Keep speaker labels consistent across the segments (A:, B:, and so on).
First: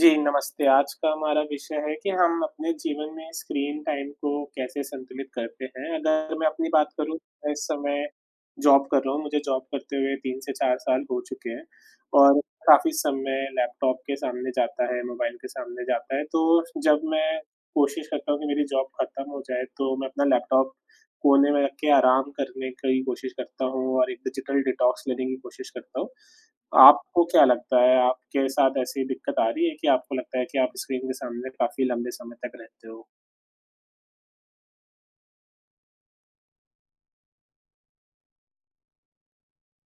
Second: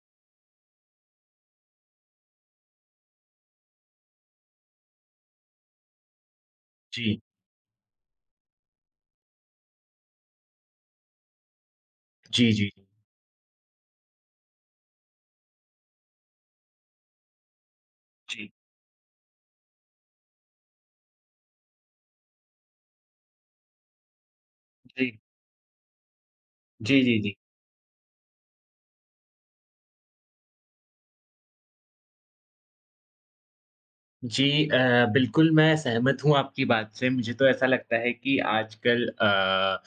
A: जी, नमस्ते। आज का हमारा विषय है कि हम अपने जीवन में स्क्रीन टाइम को कैसे संतुलित करते हैं। अगर मैं अपनी बात करूँ,
B: जी।
A: मैं इस समय जॉब कर रहा हूँ। मुझे जॉब करते हुए 3 से 4 साल हो चुके हैं और
B: जी, जी, जी।
A: काफ़ी समय लैपटॉप के सामने जाता है, मोबाइल के सामने जाता है। तो जब मैं कोशिश करता हूँ कि
B: जी,
A: मेरी जॉब खत्म हो जाए, तो मैं अपना लैपटॉप कोने में रख के आराम करने की कोशिश करता हूँ और एक डिजिटल डिटॉक्स लेने की कोशिश करता हूँ।
B: जी, जी, जी।
A: आपको
B: जी।
A: क्या लगता है, आपके साथ ऐसी दिक्कत आ रही है कि आपको लगता है कि आप स्क्रीन के सामने काफ़ी लंबे समय तक रहते हो?
B: जी। अ, बिल्कुल, मैं सहमत हूँ आपकी बात से। मुझे तो ऐसा लगता है कि आजकल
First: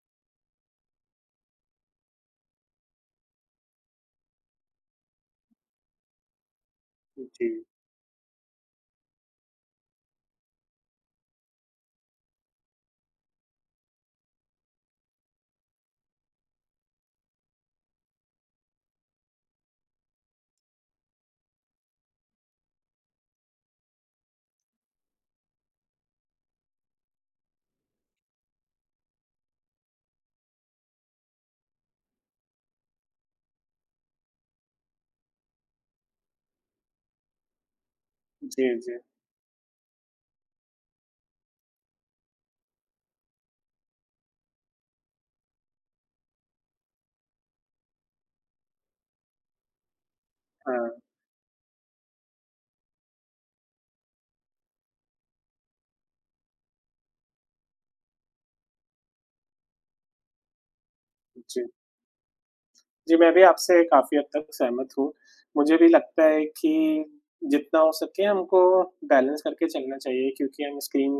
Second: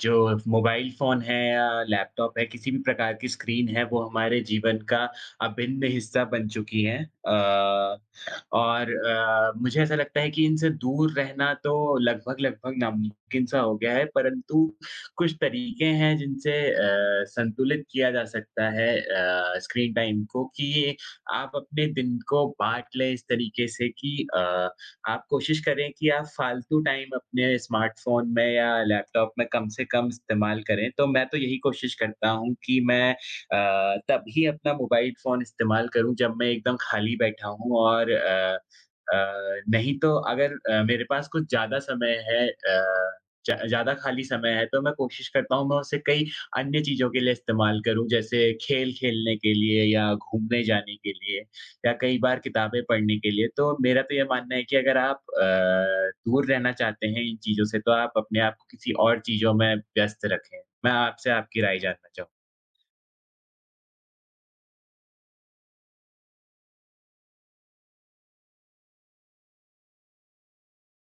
B: जो मोबाइल फ़ोन है या लैपटॉप है, किसी भी प्रकार की स्क्रीन है, वो हमारे जीवन का अभिन्न हिस्सा बन चुकी है।
A: जी।
B: और मुझे ऐसा लगता है कि इनसे दूर रहना तो लगभग-लगभग नामुमकिन सा हो गया है, परंतु कुछ तरीके हैं जिनसे संतुलित किया जा सकता है स्क्रीन टाइम को कि ये आप अपने दिन को बाँट लें इस तरीके से कि आप कोशिश करें कि आप फालतू टाइम अपने स्मार्टफ़ोन में या लैपटॉप में कम से कम इस्तेमाल करें। तो मैं तो यही कोशिश करता हूँ कि मैं तभी अपना मोबाइल फ़ोन इस्तेमाल करूँ जब मैं एकदम खाली बैठा हूँ और
A: जी, जी।
B: अ, नहीं तो अगर मेरे पास कुछ ज़्यादा समय है, अ, ज ज़्यादा खाली समय है तो मैं कोशिश करता हूँ मैं उसे कई अन्य चीज़ों के लिए इस्तेमाल करूँ जैसे खेल खेलने के लिए या घूमने
A: हाँ,
B: जाने के लिए या कई बार किताबें पढ़ने के लिए। तो मेरा तो ये मानना है कि अगर आप दूर रहना चाहते हैं इन चीज़ों से तो आप अपने आप को किसी और चीज़ों में व्यस्त रखें। मैं आपसे आपकी
A: जी।
B: राय जानना चाहूँ?
A: जी, मैं भी आपसे काफ़ी हद तक सहमत हूँ। मुझे भी लगता है कि जितना हो सके हमको बैलेंस करके चलना चाहिए, क्योंकि हम स्क्रीन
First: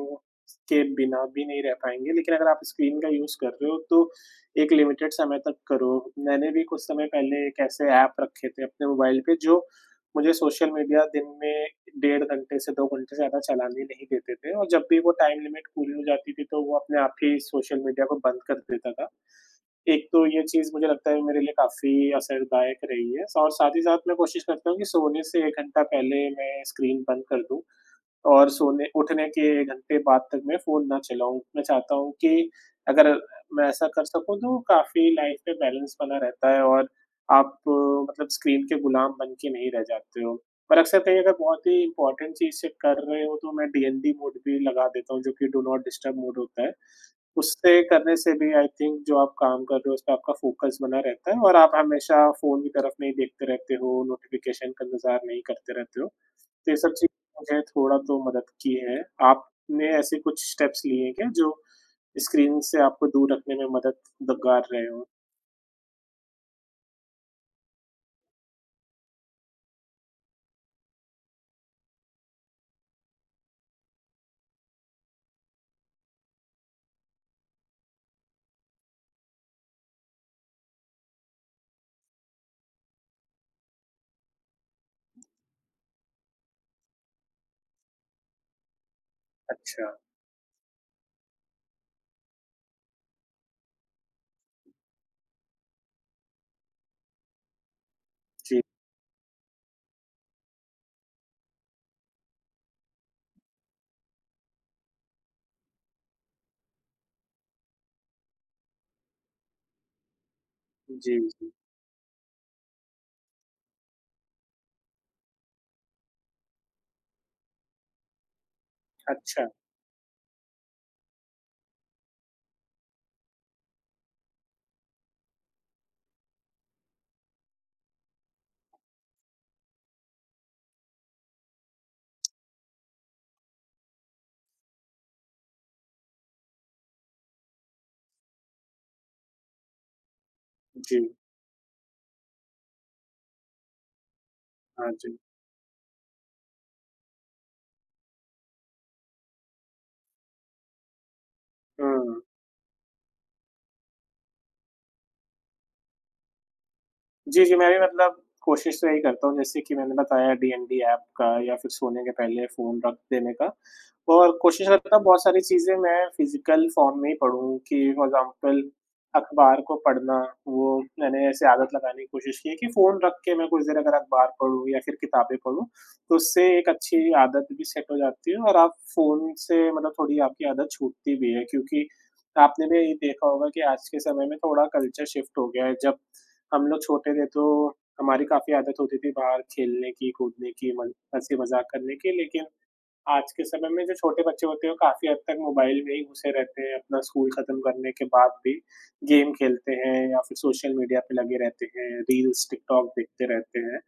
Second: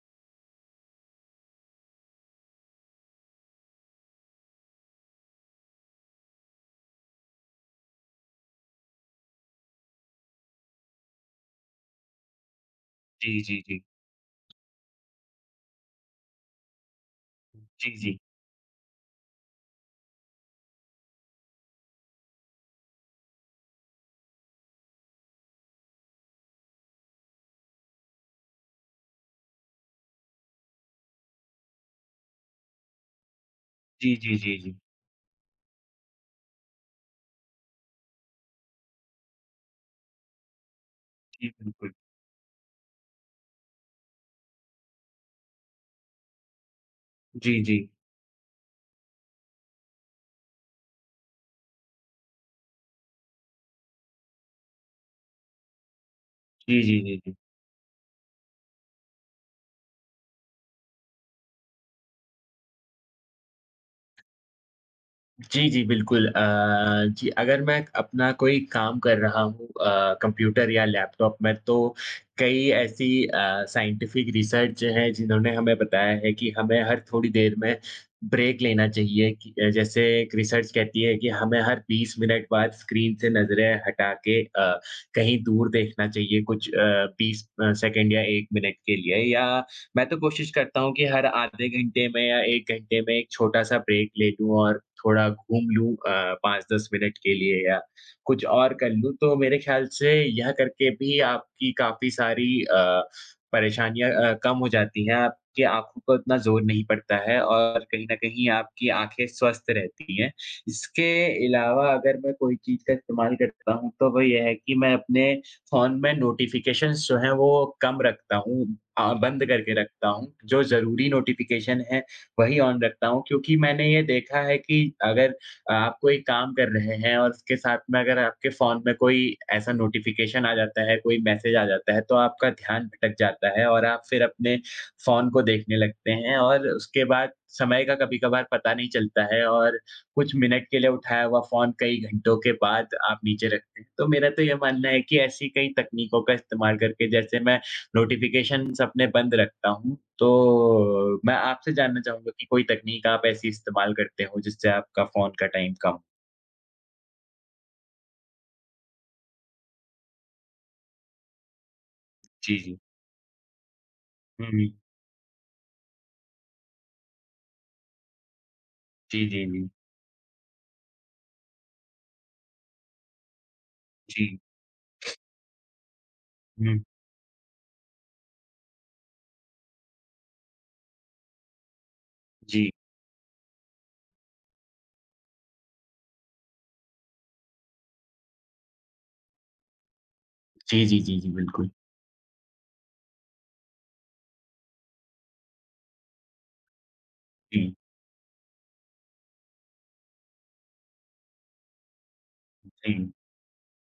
A: के बिना भी नहीं रह पाएँगे। लेकिन अगर आप स्क्रीन का यूज़ कर रहे हो तो एक लिमिटेड समय तक करो। मैंने भी कुछ समय पहले एक ऐसे ऐप रखे थे अपने मोबाइल पे, जो मुझे सोशल मीडिया दिन में 1.5 घंटे से 2 घंटे से ज़्यादा
B: जी, जी, जी।
A: चलाने नहीं देते थे, और जब भी वो टाइम लिमिट पूरी हो जाती थी तो वो अपने आप ही सोशल
B: जी,
A: मीडिया को
B: जी।
A: बंद कर देता था। एक तो ये चीज़ मुझे लगता है मेरे लिए काफ़ी असरदायक रही है, और साथ ही साथ मैं कोशिश करता हूँ कि सोने से 1 घंटा पहले मैं स्क्रीन बंद कर दूँ। और सोने उठने के 1 घंटे बाद तक मैं फ़ोन ना चलाऊँ। मैं चाहता हूँ कि अगर मैं ऐसा कर
B: जी, जी,
A: सकूँ
B: जी,
A: तो
B: जी।
A: काफ़ी लाइफ़ में बैलेंस बना रहता है, और आप मतलब स्क्रीन के गुलाम बन के नहीं रह जाते हो। पर अक्सर कहीं अगर
B: जी,
A: बहुत ही
B: बिल्कुल।
A: इम्पोर्टेंट चीज़ से कर रहे हो तो मैं डीएनडी मोड भी लगा देता हूँ, जो कि डू नॉट डिस्टर्ब मोड होता है।
B: जी, जी।
A: उससे करने से भी आई थिंक जो आप काम कर रहे हो उसपे आपका फ़ोकस बना रहता है, और आप हमेशा फ़ोन की तरफ नहीं देखते रहते हो, नोटिफ़िकेशन का इंतज़ार नहीं करते रहते हो। तो ये
B: जी,
A: सब
B: जी, जी, जी।
A: चीज़ें मुझे थोड़ा तो मदद की है। आपने ऐसे कुछ स्टेप्स लिए हैं क्या, जो स्क्रीन से आपको दूर रखने में मददगार रहे हों?
B: जी, जी, बिल्कुल। जी, अगर मैं अपना कोई काम कर रहा हूँ कंप्यूटर या लैपटॉप में, तो कई ऐसी साइंटिफिक रिसर्च है, जिन्होंने हमें बताया है कि हमें हर थोड़ी देर में ब्रेक लेना चाहिए कि जैसे एक रिसर्च कहती है कि हमें हर 20 मिनट बाद स्क्रीन से नज़रें हटा के कहीं दूर देखना चाहिए कुछ 20 सेकंड या 1 मिनट के लिए, या
A: अच्छा।
B: मैं तो कोशिश करता हूँ कि हर आधे घंटे में या 1 घंटे में एक छोटा-सा ब्रेक ले लूँ और थोड़ा घूम लूँ 5-10 मिनट के लिए या कुछ
A: जी,
B: और कर लूँ, तो मेरे ख़्याल से यह करके भी आपकी काफ़ी सारी परेशानियाँ कम हो जाती हैं। आपकी आँखों पर उतना ज़ोर नहीं पड़ता है और कहीं न कहीं आपकी आँखें स्वस्थ रहती हैं। इसके
A: जी, जी।
B: अलावा अगर मैं कोई चीज़ का इस्तेमाल करता हूँ, तो वो ये है कि मैं अपने फ़ोन में नोटिफ़िकेशंस जो हैं, वो कम रखता हूँ, बंद
A: अच्छा,
B: करके रखता हूँ। जो ज़रूरी नोटिफ़िकेशन हैं, वही ऑन रखता हूँ क्योंकि मैंने ये देखा है कि अगर आप कोई काम कर रहे हैं और उसके साथ में अगर आपके फ़ोन में कोई ऐसा नोटिफ़िकेशन आ जाता है, कोई मैसेज आ जाता है, तो आपका ध्यान भटक जाता है और आप फिर अपने फ़ोन को देखने लगते हैं और उसके बाद समय का कभी-कभार पता नहीं चलता है और कुछ मिनट के लिए
A: जी।
B: उठाया हुआ फ़ोन कई घंटों के बाद आप नीचे रखते हैं। तो मेरा तो ये मानना
A: हाँ
B: है
A: जी।
B: कि ऐसी कई तकनीकों का इस्तेमाल करके जैसे मैं नोटिफ़िकेशंस अपने बंद रखता हूँ, तो मैं आपसे जानना
A: हुँ।
B: चाहूँगा कि कोई तकनीक आप ऐसी इस्तेमाल करते हो जिससे आपका फ़ोन का टाइम कम हो?
A: जी, जी, मैं भी मतलब कोशिश तो यही करता हूँ, जैसे कि मैंने बताया डीएनडी ऐप का या फिर सोने के पहले
B: जी, जी।
A: फ़ोन रख देने का। और
B: हुँ,
A: कोशिश
B: हुँ।
A: करता हूँ बहुत सारी चीज़ें मैं फ़िज़िकल फ़ॉर्म में ही पढूँ कि फॉर एग्ज़ाम्पल
B: जी, जी,
A: अखबार
B: जी।
A: को पढ़ना, वो मैंने ऐसे आदत लगाने की कोशिश की है कि फ़ोन रख के मैं कुछ देर अगर अखबार
B: जी।
A: पढूँ या फिर किताबें पढूँ, तो उससे एक
B: हुँ,
A: अच्छी आदत भी सेट हो जाती है और आप फ़ोन से मतलब थोड़ी आपकी आदत छूटती भी है, क्योंकि आपने
B: जी।
A: भी देखा होगा कि आज के समय में थोड़ा कल्चर शिफ्ट हो गया है। जब हम लोग छोटे थे तो हमारी काफ़ी आदत होती थी बाहर खेलने की, कूदने की,
B: जी,
A: मन
B: जी, जी, जी,
A: हँसी मज़ाक
B: बिल्कुल।
A: करने की, लेकिन आज के समय में जो छोटे बच्चे होते हैं, वो काफ़ी हद तक मोबाइल में ही घुसे रहते हैं, अपना स्कूल खत्म
B: जी,
A: करने के बाद भी गेम खेलते हैं या फिर सोशल मीडिया पे लगे रहते हैं, रील्स, टिकटॉक
B: जी।
A: देखते रहते हैं।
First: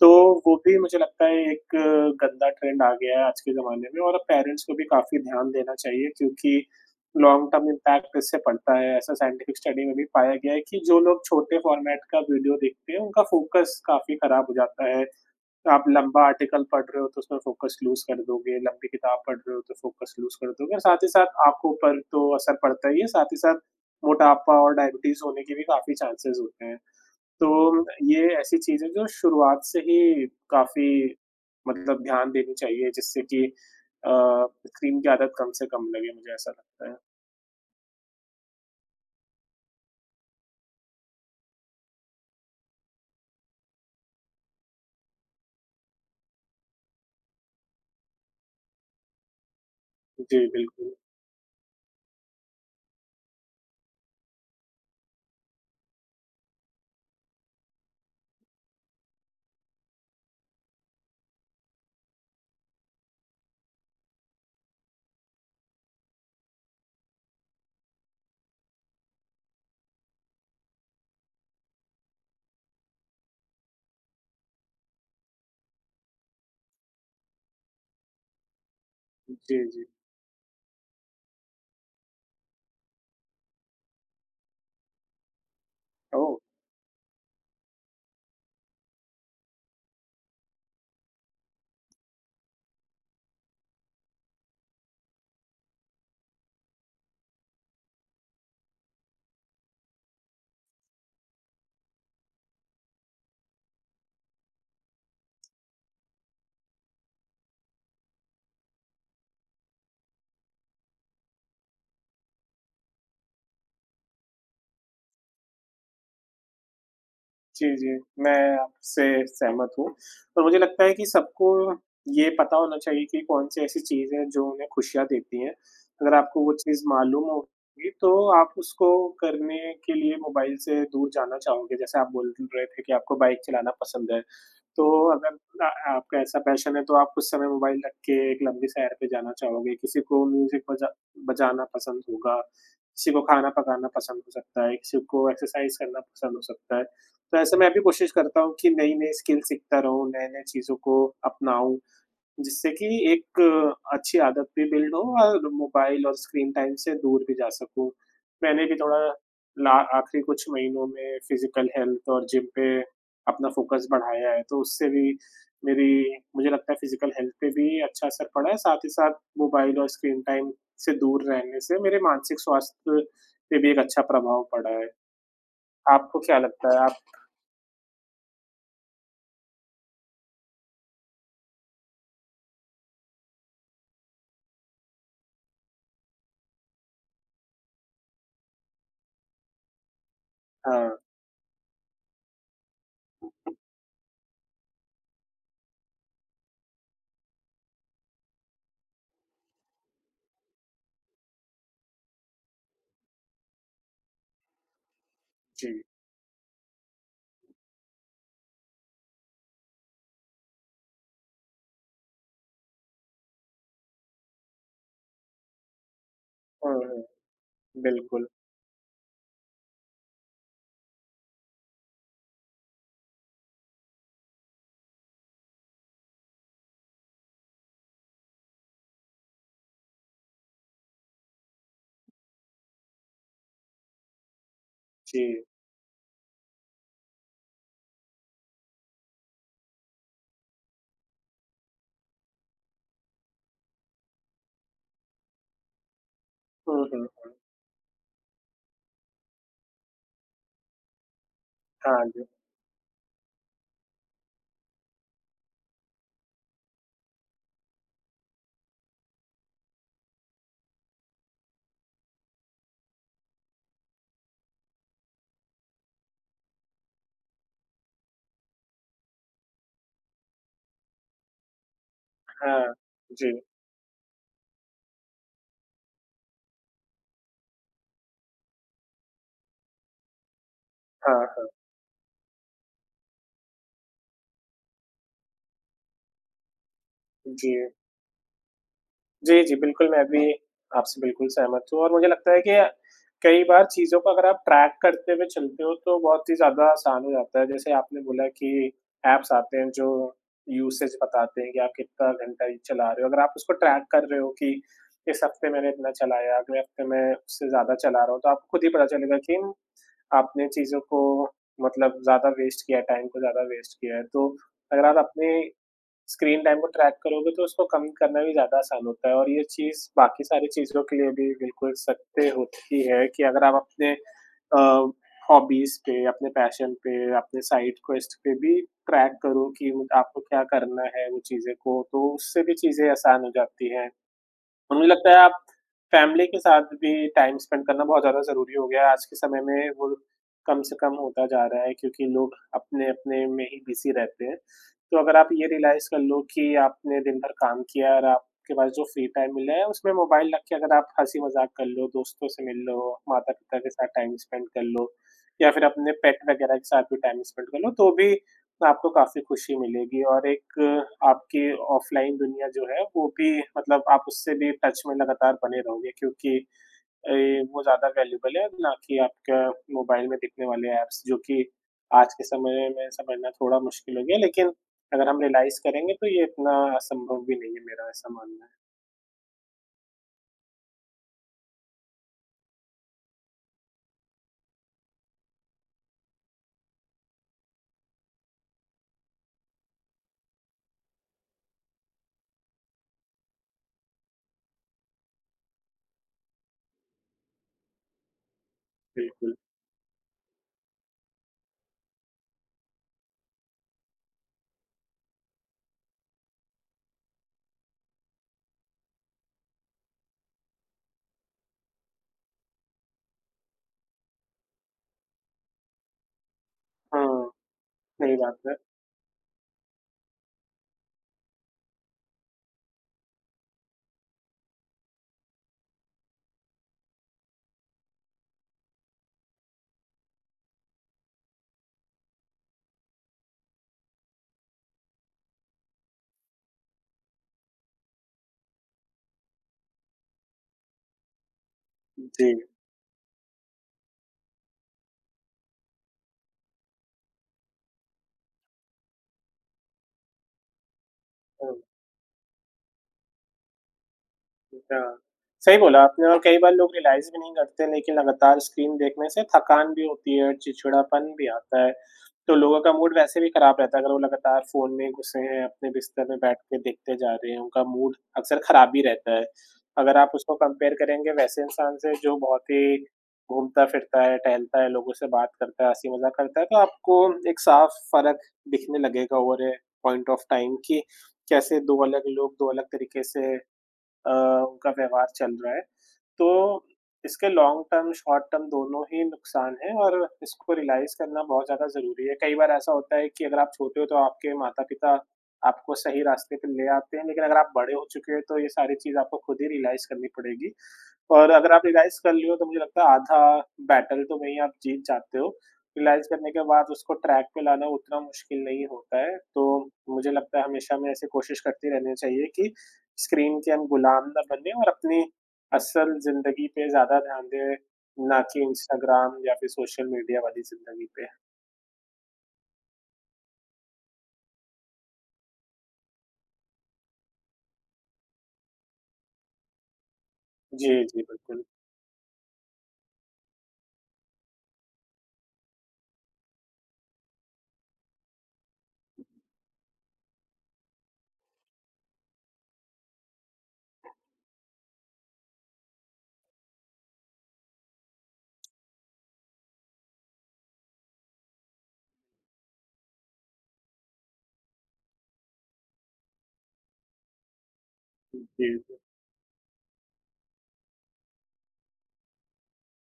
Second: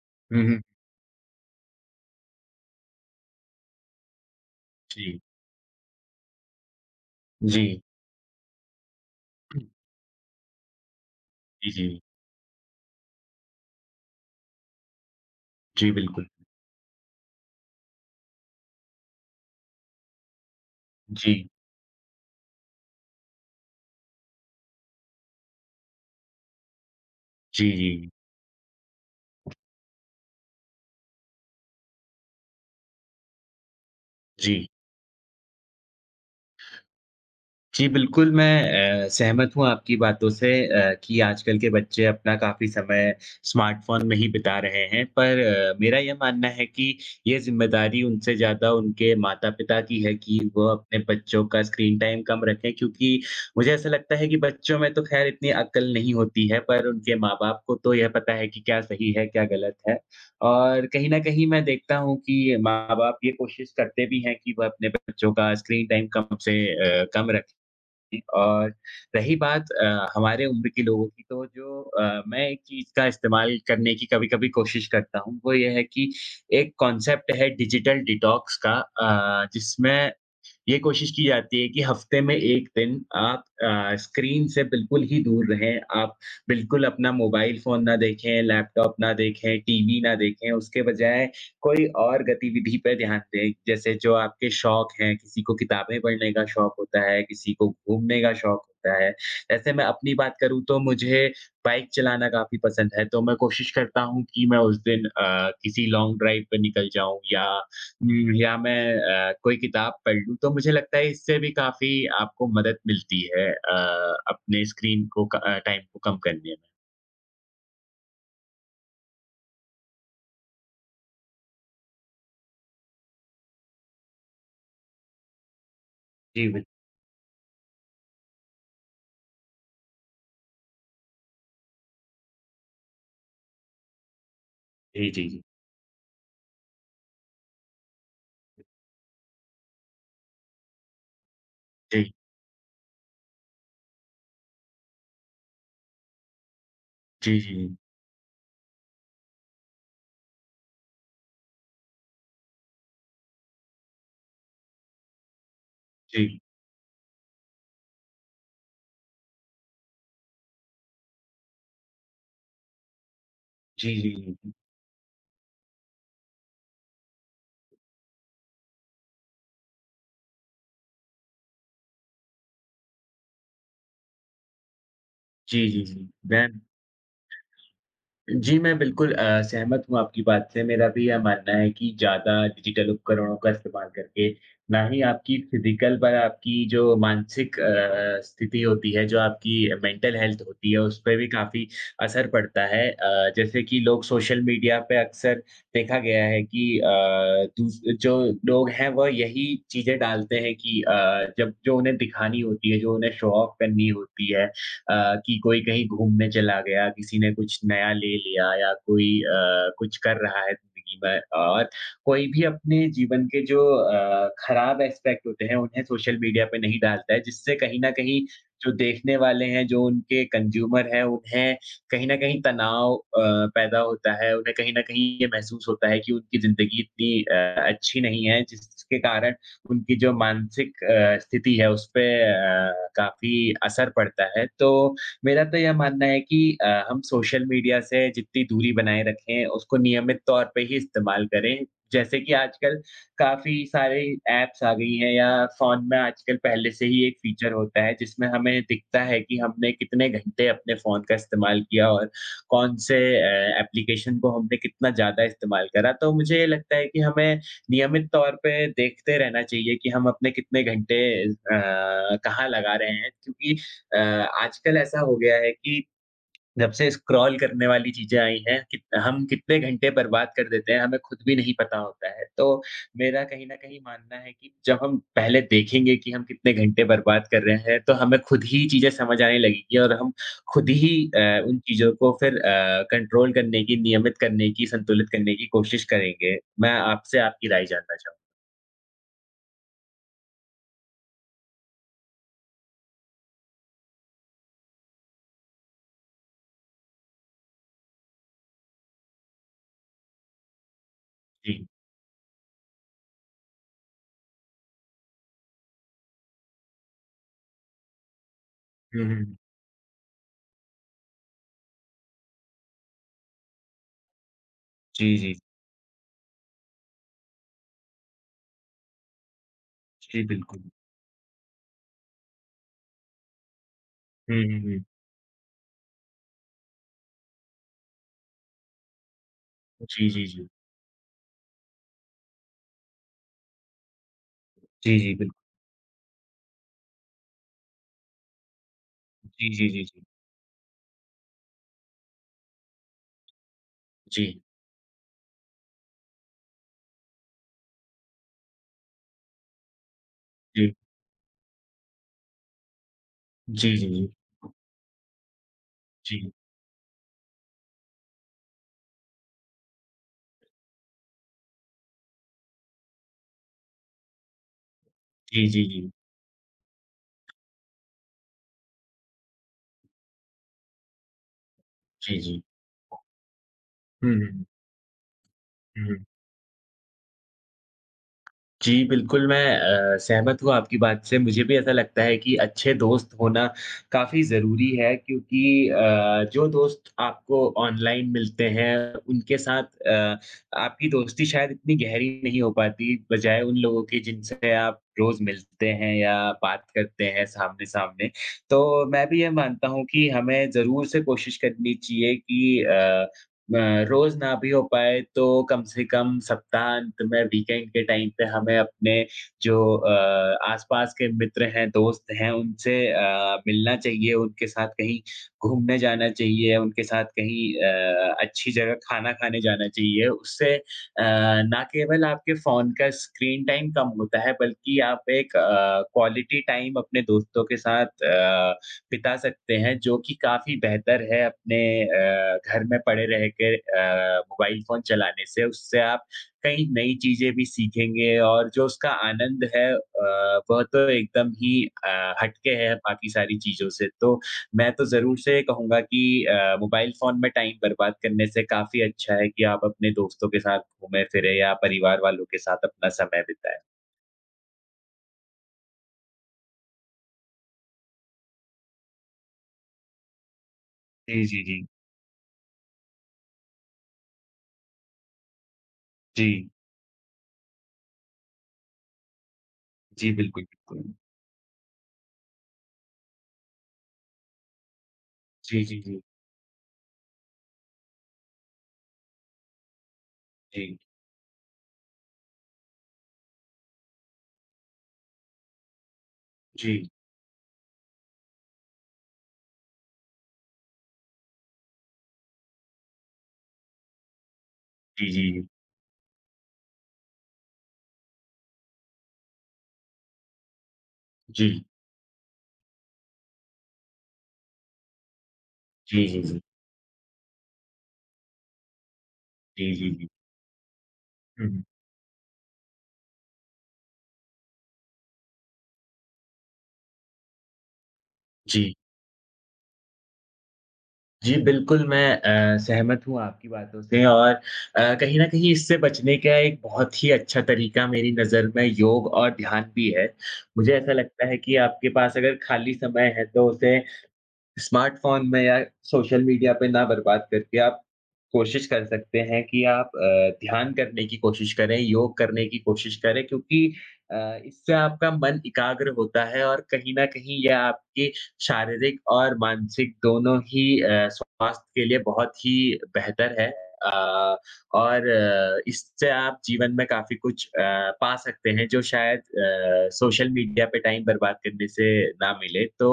A: तो
B: हुँ,
A: वो
B: हुँ।
A: भी मुझे लगता है एक गंदा ट्रेंड आ गया है आज के ज़माने में, और अब पेरेंट्स को भी काफ़ी
B: जी,
A: ध्यान देना चाहिए, क्योंकि लॉन्ग
B: जी।
A: टर्म इम्पैक्ट इससे पड़ता है। ऐसा साइंटिफिक स्टडी में भी पाया गया है कि जो लोग छोटे
B: जी,
A: फॉर्मेट
B: जी।
A: का वीडियो देखते हैं, उनका फ़ोकस काफ़ी खराब हो जाता है। आप
B: जी,
A: लंबा
B: बिल्कुल।
A: आर्टिकल पढ़ रहे हो तो उसमें फ़ोकस लूज़ कर दोगे, लंबी किताब पढ़ रहे हो तो फ़ोकस लूज़ कर दोगे, और साथ ही साथ
B: जी।
A: आँखों पर तो असर पड़ता ही है, साथ ही साथ मोटापा और डायबिटीज़ होने के भी काफ़ी चांसेज़ होते हैं।
B: जी,
A: तो
B: जी,
A: ये ऐसी चीज़ है जो शुरुआत से ही काफ़ी मतलब ध्यान देनी चाहिए, जिससे कि
B: जी।
A: स्क्रीन की आदत कम से कम लगे, मुझे ऐसा लगता है।
B: जी, बिल्कुल, मैं सहमत हूँ आपकी बातों से कि आजकल के बच्चे अपना काफ़ी समय स्मार्टफ़ोन में ही बिता रहे हैं। पर मेरा ये मानना है कि ये ज़िम्मेदारी उनसे ज़्यादा उनके माता-पिता की है कि
A: जी,
B: वो
A: बिल्कुल।
B: अपने बच्चों का स्क्रीन टाइम कम रखें क्योंकि मुझे ऐसा लगता है कि बच्चों में तो ख़ैर इतनी अक्ल नहीं होती है, पर उनके माँ-बाप को तो यह पता है कि क्या सही है, क्या गलत है। और कहीं न कहीं मैं देखता हूँ कि माँ-बाप ये कोशिश करते भी हैं कि वह अपने बच्चों का स्क्रीन टाइम कम से कम रखें। और रही बात हमारे उम्र के लोगों की, तो जो मैं एक चीज़ का इस्तेमाल करने की कभी-कभी कोशिश करता हूँ, वो ये है कि एक कॉन्सेप्ट है डिजिटल डिटॉक्स का,
A: जी, जी।
B: जिसमें ये कोशिश की जाती है कि हफ्ते में 1 दिन आप स्क्रीन से बिल्कुल ही दूर रहें। आप
A: ओह!
B: बिल्कुल अपना मोबाइल फ़ोन ना देखें, लैपटॉप ना देखें, टीवी ना देखें, उसके बजाय कोई और गतिविधि पे ध्यान दें। जैसे जो आपके शौक हैं, किसी को किताबें पढ़ने का शौक होता है, किसी को घूमने का शौक होता है। ऐसे मैं अपनी बात करूँ तो मुझे बाइक चलाना काफ़ी पसंद है, तो मैं कोशिश करता हूँ कि मैं उस दिन किसी लॉन्ग ड्राइव पे निकल जाऊँ या मैं कोई किताब पढ़ लूँ, तो मुझे लगता है इससे भी काफ़ी आपको मदद मिलती है अपने स्क्रीन को टाइम को कम करने में।
A: जी, जी। मैं आपसे सहमत हूँ और मुझे लगता है कि सबको ये पता होना चाहिए कि कौन-सी ऐसी चीज़ है जो उन्हें खुशियाँ देती हैं। अगर आपको
B: जी,
A: वो
B: बिल
A: चीज़ मालूम होगी तो आप उसको करने के लिए मोबाइल से दूर जाना चाहोगे। जैसे आप बोल रहे थे कि आपको बाइक चलाना पसंद है। तो
B: जी, जी, जी।
A: अगर आ आपका ऐसा पैशन है तो आप कुछ समय मोबाइल रख के एक लंबी सैर पे जाना चाहोगे, किसी को म्यूज़िक बजाना पसंद
B: जी,
A: होगा, किसी को खाना पकाना पसंद हो सकता है, किसी को एक्सरसाइज़ करना पसंद हो सकता है। तो
B: जी, जी,
A: ऐसे मैं
B: जी।
A: भी कोशिश करता हूँ कि नई-नई स्किल सीखता रहूँ, नए-नए चीज़ों को अपनाऊँ। जिससे कि एक अच्छी आदत भी बिल्ड हो और मोबाइल और
B: जी,
A: स्क्रीन टाइम से दूर भी जा सकूँ। मैंने भी थोड़ा ला आखिरी कुछ महीनों में फिज़िकल हेल्थ और जिम पे अपना फ़ोकस
B: जी, जी,
A: बढ़ाया है,
B: जी।
A: तो उससे भी मेरी मुझे लगता है फिज़िकल हेल्थ पे भी अच्छा असर पड़ा है, साथ ही साथ मोबाइल और स्क्रीन टाइम से दूर रहने से मेरे मानसिक स्वास्थ्य पे भी एक अच्छा प्रभाव पड़ा है।
B: जी, जी, जी।
A: आपको क्या
B: मैं
A: लगता है? अच्छा। आप
B: जी, मैं बिल्कुल सहमत हूँ आपकी बात से। मेरा भी यह मानना है कि ज़्यादा डिजिटल उपकरणों का इस्तेमाल करके ना ही आपकी फ़िज़िकल पर, आपकी जो मानसिक स्थिति होती है, जो आपकी मेंटल हेल्थ होती है,
A: हाँ,
B: उस पे भी काफ़ी असर पड़ता है। जैसे कि लोग सोशल मीडिया पे अक्सर देखा गया है कि अ, दूस जो लोग हैं, वह यही चीज़ें डालते हैं कि जब जो उन्हें दिखानी होती है, जो उन्हें शो ऑफ करनी होती है, अ, कि कोई
A: जी।
B: कहीं घूमने चला गया, किसी ने कुछ नया ले लिया या कोई कुछ कर रहा है ज़िंदगी में, और कोई भी अपने जीवन के जो खराब एस्पेक्ट होते हैं, उन्हें सोशल मीडिया पे
A: हुँ,
B: नहीं
A: हुँ,
B: डालता है, जिससे कहीं न कहीं
A: बिल्कुल।
B: जो देखने वाले हैं, जो उनके कंज़्यूमर हैं, उन्हें कहीं न कहीं तनाव पैदा होता है। उन्हें कहीं न कहीं ये महसूस होता है कि उनकी ज़िंदगी इतनी अच्छी नहीं है, जिसके कारण उनकी जो मानसिक स्थिति है उसपे काफ़ी असर पड़ता है। तो
A: जी।
B: मेरा तो यह मानना है कि हम सोशल मीडिया से जितनी दूरी बनाए रखें, उसको नियमित तौर पे ही इस्तेमाल करें। जैसे कि आजकल काफ़ी सारे ऐप्स आ गई हैं, या फ़ोन में आजकल पहले
A: हुँ,
B: से ही
A: हुँ।
B: एक फ़ीचर होता है जिसमें हमें दिखता है कि हमने कितने घंटे अपने फ़ोन का इस्तेमाल किया
A: हाँ
B: और
A: जी,
B: कौन से एप्लीकेशन को हमने कितना ज़्यादा इस्तेमाल करा। तो मुझे ये लगता है कि हमें नियमित तौर पे देखते रहना चाहिए कि हम अपने कितने घंटे कहाँ लगा रहे हैं क्योंकि अ, आजकल ऐसा हो गया है कि जब से स्क्रॉल करने वाली चीज़ें आई हैं, कित हम कितने घंटे बर्बाद कर देते हैं, हमें खुद भी नहीं पता होता है। तो
A: हाँ,
B: मेरा
A: जी।
B: कहीं न कहीं मानना है कि जब हम पहले देखेंगे कि हम कितने घंटे बर्बाद कर रहे हैं, तो हमें खुद ही चीज़ें समझ आने लगेंगी और हम खुद ही
A: हाँ, हाँ।
B: उन चीज़ों को फिर कंट्रोल करने की, नियमित करने की, संतुलित करने की कोशिश करेंगे। मैं आपसे आपकी
A: जी।
B: राय जानना चाहूँगा।
A: जी, जी, बिल्कुल मैं भी आपसे बिल्कुल सहमत हूँ, और मुझे लगता है कि कई बार चीज़ों को अगर आप ट्रैक करते हुए चलते हो तो बहुत ही ज़्यादा आसान हो जाता है। जैसे आपने बोला कि ऐप्स आते हैं जो यूसेज बताते हैं कि
B: जी।
A: आप कितना घंटा ये चला रहे हो। अगर आप उसको ट्रैक कर रहे हो कि इस हफ्ते मैंने इतना चलाया, अगले हफ्ते मैं उससे ज़्यादा चला रहा हूँ, तो आपको खुद ही पता
B: हुँ,
A: चलेगा कि
B: हुँ।
A: आपने चीज़ों को मतलब ज़्यादा वेस्ट किया है, टाइम को ज़्यादा वेस्ट किया है। तो अगर आप
B: जी,
A: अपने
B: जी।
A: स्क्रीन टाइम को ट्रैक करोगे तो उसको कम करना भी ज़्यादा आसान होता है, और ये चीज़
B: जी,
A: बाकी सारी
B: बिल्कुल।
A: चीज़ों के लिए भी बिल्कुल सत्य होती है कि अगर आप अपने
B: हुँ,
A: अ,
B: हुँ, हुँ।
A: हॉबीज़ पे, अपने पैशन पे, अपने साइड क्वेस्ट पे भी ट्रैक करो कि
B: जी,
A: आपको
B: जी,
A: क्या
B: जी।
A: करना है वो चीज़ें को, तो उससे भी चीज़ें आसान हो जाती हैं। और मुझे
B: जी,
A: लगता
B: जी,
A: है
B: बिल्कुल।
A: आप फैमिली के साथ भी टाइम स्पेंड करना बहुत ज़्यादा ज़रूरी हो गया है। आज के समय
B: जी,
A: में
B: जी, जी,
A: वो
B: जी।
A: कम से कम होता जा रहा है, क्योंकि लोग अपने-अपने में ही बिज़ी रहते हैं।
B: जी,
A: तो अगर आप ये रियलाइज़ कर लो कि आपने दिन भर काम किया है और आपके पास जो फ्री टाइम मिला है, उसमें मोबाइल रख के अगर
B: जी।
A: आप हँसी-मज़ाक कर लो, दोस्तों से मिल लो, माता-पिता के
B: जी,
A: साथ
B: जी, जी।
A: टाइम स्पेंड कर लो या फिर अपने पेट
B: जी।
A: वगैरह के साथ भी टाइम स्पेंड कर लो, तो भी तो आपको काफ़ी खुशी मिलेगी, और एक आपकी ऑफ़लाइन दुनिया जो है वो भी मतलब आप उससे भी टच में लगातार
B: जी,
A: बने
B: जी,
A: रहोगे,
B: जी।
A: क्योंकि वो ज़्यादा वैल्यूएबल है, ना कि आपका मोबाइल में दिखने वाले ऐप्स, जो कि आज
B: जी,
A: के
B: जी।
A: समय में समझना थोड़ा मुश्किल हो
B: हुँ,
A: गया,
B: हुँ, हुँ।
A: लेकिन अगर हम रियलाइज़
B: हुँ,
A: करेंगे
B: हुँ।
A: तो ये इतना असंभव भी नहीं है, मेरा ऐसा मानना है।
B: जी, बिल्कुल मैं सहमत हूँ आपकी बात से। मुझे भी ऐसा लगता है कि अच्छे दोस्त होना काफ़ी ज़रूरी है क्योंकि जो दोस्त आपको ऑनलाइन मिलते हैं, उनके साथ आपकी दोस्ती शायद इतनी गहरी नहीं हो पाती, बजाय उन लोगों के जिनसे आप रोज़ मिलते हैं या बात करते हैं सामने-सामने। तो मैं भी ये
A: बिल्कुल।
B: मानता हूँ कि हमें ज़रूर से कोशिश करनी चाहिए कि अ, रोज़ ना भी हो पाए तो कम से कम सप्ताहांत में वीकेंड के टाइम पे हमें अपने जो आस-पास के मित्र हैं, दोस्त हैं उनसे मिलना चाहिए, उनके साथ कहीं घूमने जाना चाहिए, उनके साथ
A: हाँ,
B: कहीं
A: सही बात
B: अच्छी
A: है।
B: जगह खाना खाने जाना चाहिए। उससे ना केवल आपके फ़ोन का स्क्रीन टाइम कम होता है बल्कि आप एक क्वालिटी टाइम अपने दोस्तों के साथ अ बिता सकते हैं, जो कि काफ़ी बेहतर है अपने घर में पड़े रह के मोबाइल फ़ोन चलाने से। उससे आप कई नई चीज़ें भी सीखेंगे और जो उसका आनंद है, वह तो एकदम ही
A: जी।
B: हट के है बाकी सारी चीज़ों से। तो मैं तो ज़रूर से कहूँगा कि मोबाइल फ़ोन में टाइम बर्बाद करने से काफ़ी अच्छा है कि आप अपने दोस्तों के साथ घूमें-फिरें या
A: हाँ।
B: परिवार वालों के साथ अपना समय बिताएँ।
A: हाँ, सही बोला आपने, और कई बार लोग रियलाइज़ भी नहीं करते, लेकिन लगातार स्क्रीन देखने से थकान भी होती है और चिड़चिड़ापन
B: जी,
A: भी
B: जी,
A: आता
B: जी।
A: है। तो लोगों का मूड वैसे भी खराब रहता है, अगर वो लगातार फ़ोन में घुसे हैं, अपने बिस्तर में बैठ
B: जी।
A: के देखते जा रहे हैं, उनका मूड अक्सर खराब ही रहता है। अगर आप
B: जी,
A: उसको
B: बिल्कुल,
A: कंपेयर
B: बिल्कुल।
A: करेंगे वैसे इंसान से जो बहुत ही घूमता-फिरता है, टहलता है, लोगों से बात करता
B: जी,
A: है,
B: जी, जी।
A: हँसी-मज़ाक करता है, तो आपको एक साफ फ़र्क दिखने लगेगा over a point of time
B: जी,
A: कि कैसे 2 अलग लोग 2 अलग तरीके से, अ, उनका व्यवहार चल रहा है। तो
B: जी।
A: इसके लॉन्ग टर्म, शॉर्ट टर्म दोनों ही नुकसान हैं और इसको रियलाइज़ करना बहुत ज़्यादा ज़रूरी है। कई बार ऐसा होता है कि अगर आप छोटे हो तो आपके माता-पिता
B: जी, जी।
A: आपको सही रास्ते पे ले आते हैं, लेकिन अगर आप बड़े हो चुके हो तो ये सारी चीज़ आपको खुद ही रियलाइज़ करनी पड़ेगी। और अगर आप
B: जी,
A: रियलाइज़ कर लियो तो मुझे लगता है आधा बैटल तो वहीं आप जीत जाते हो। रियलाइज़
B: जी, जी,
A: करने
B: जी।
A: के बाद उसको ट्रैक पे लाना उतना मुश्किल नहीं होता है। तो
B: जी, जी, जी।
A: मुझे लगता है हमेशा हमें ऐसे कोशिश
B: हुँ।
A: करते रहनी चाहिए कि स्क्रीन के हम गुलाम ना बने और अपनी असल ज़िंदगी पे ज़्यादा ध्यान दें, ना कि
B: जी।
A: इंस्टाग्राम या फिर सोशल मीडिया वाली ज़िंदगी पे।
B: जी, बिल्कुल मैं सहमत हूँ आपकी बातों से और कहीं न कहीं इससे बचने का एक बहुत ही अच्छा तरीका मेरी नज़र में योग और ध्यान भी है।
A: जी,
B: मुझे ऐसा
A: जी,
B: लगता है
A: बिल्कुल।
B: कि आपके पास अगर खाली समय है तो उसे स्मार्टफ़ोन में या सोशल मीडिया पे ना बर्बाद करके आप कोशिश कर सकते हैं कि आप ध्यान करने की कोशिश करें, योग करने की कोशिश करें क्योंकि अ, इससे आपका मन एकाग्र होता है और कहीं न कहीं यह आपके शारीरिक और मानसिक दोनों ही स्वास्थ्य के लिए बहुत ही बेहतर है। और इससे आप जीवन में काफ़ी कुछ पा
A: जी,
B: सकते हैं
A: जी।
B: जो शायद सोशल मीडिया पे टाइम बर्बाद करने से ना मिले। तो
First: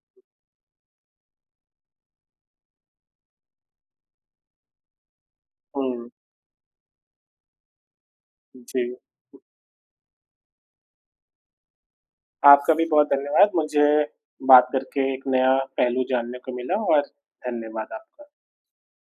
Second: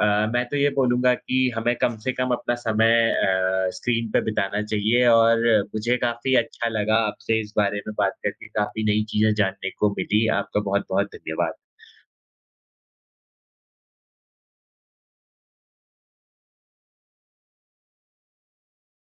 B: अ, मैं तो ये बोलूँगा कि हमें कम से कम अपना समय स्क्रीन पे बिताना चाहिए और मुझे
A: हुँ,
B: काफ़ी अच्छा लगा आपसे इस बारे में बात करके, काफ़ी
A: जी।
B: नई चीज़ें जानने को मिली। आपका बहुत-बहुत धन्यवाद।
A: आपका भी बहुत धन्यवाद। मुझे बात करके एक नया पहलू जानने को मिला, और धन्यवाद आपका।